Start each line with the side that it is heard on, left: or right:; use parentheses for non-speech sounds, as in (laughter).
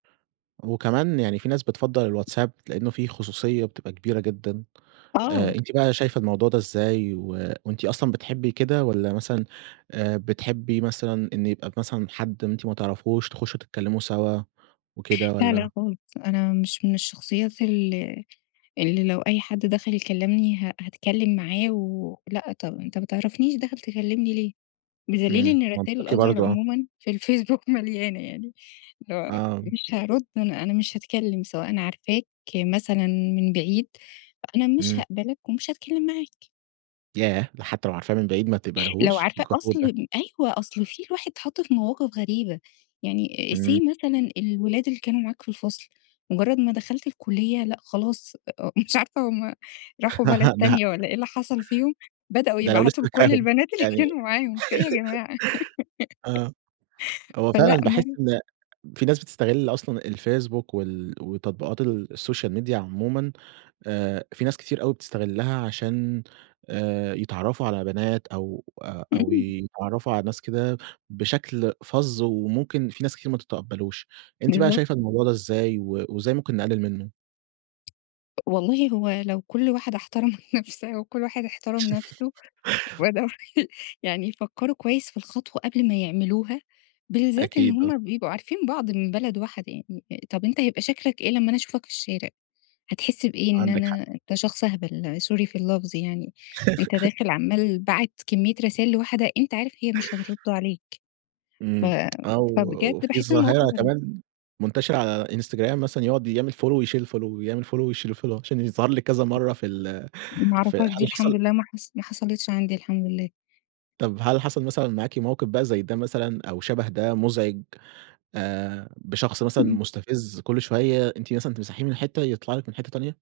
right: وكمان يعني في ناس بتفضّل الواتساب؛ لإنه فيه خصوصية بتبقى كبيرة جدًا،
left: آه.
right: آآ أنتِ بقى شايفة الموضوع ده إزاي؟ و وأنتِ أصلًا بتحبي كده والّا مثلًا آآ، بتحبي مثلًا إن يبقى مثلًا حد أنتِ ما تعرفهوش تخشوا تتكلموا سوا وكده
left: لا، لا
right: والّا؟
left: خالص، أنا مش من الشخصيات اللي اللي لو أي حد دخل يكلمني ه هاتكلم معاه و لأ، طب أنتَ ما تعرفنيش داخل تكلمني ليه؟! بدليل
right: إمم،
left: إن رسايل
right: منطقي
left: الOther
right: برضه آه.
left: عمومًا في الفيسبوك مليانة يعني اللي هو
right: آه.
left: مش هارُد أنا أنا مش هاتكلم سواء أنا عارفاك مثلًا من بعيد، أنا مش
right: امم.
left: هاقبلك ومش هاتكلم معاك.
right: ياه! ده حتى لو عارفاه من بعيد ما
left: لو
right: بتقبليهوش،
left: عارفاه
right: جحود ده.
left: أصل، أيوه أصل في الواحد اتحط في مواقف غريبة، يعني
right: امم.
left: say مثلًا الولاد اللي كانوا معاك في الفصل، مجرد ما دخلت الكلية، لأ خلاص مش عارفة هم راحوا بلد
right: (giggles) ده
left: تانية، والَّا ايه اللي حصل فيهم، بدأوا
right: ده لو لسه
left: يبعتوا لكل
right: فاكراهم
left: البنات اللي
right: يعني
left: كانوا
right: (giggles)
left: معاهم، في إيه يا جماعة؟
right: آه،
left: (giggles)
right: هو
left: فلأ
right: فعلًا باحس
left: يعني
right: إن في ناس بتستغل أصلًا الفيسبوك وال وتطبيقات السوشيال ميديا عمومًا، آآ، في ناس كتير أوي بتستغلها عشان، آآ، يتعرّفوا على بنات أو أو
left: امم.
right: يتعرفوا على ناس كده بشكل فَظّ، وممكن في ناس كتير ما تتقبلوش، أنتِ بقى شايفة
left: بالضبط.
right: الموضوع ده إزاي، و وإزاي ممكن نقلل منه؟
left: والله هو لو كل واحدة احترمت نفسها وكل واحد احترم نفسه
right: (laughs)
left: وبدأوا يعني يفكروا كويس في الخطوة قبل ما يعملوها، بالذات إن
right: أكيد، آه.
left: هم بيبقوا عارفين بعض من بلد واحدة يعني، طب أنت يبقى شكلك إيه لما أنا أشوفك في الشارع؟! هتحس بإيه إن
right: عندِك حق.
left: أنا أنت شخص أهبل sorry في اللفظ يعني، أنتَ
right: (giggles)
left: داخل عمال باعت كمية رسايل لواحدة أنت عارف هي مش هترد عليك، ف
right: امم، أو
left: فبجد
right: وفي
left: باحس المواقف
right: ظاهرة
left: غري
right: كمان منتشرة على إنستجرام مثلًا يقعد يعمل Follow ويشيل الFollow يعمل Follow ويشيل الFollow عشان يظهر لِك كذا مَرّة في ال
left: ما
right: في
left: أعرفهاش
right: هل
left: دي الحمد
right: حصل
left: لله، ما حص ما حصلتش عندي الحمد لله.
right: طب هل حصل مثلًا معاكِ موقف بقى زي ده مثلًا أو شبه ده مزعج، آآ، بشخص مثلًا
left: (unintelligible)
right: مستفز، كل شوية أنتِ مثلًا تمسحيه من حتة يطلع لِك من حتة تانية؟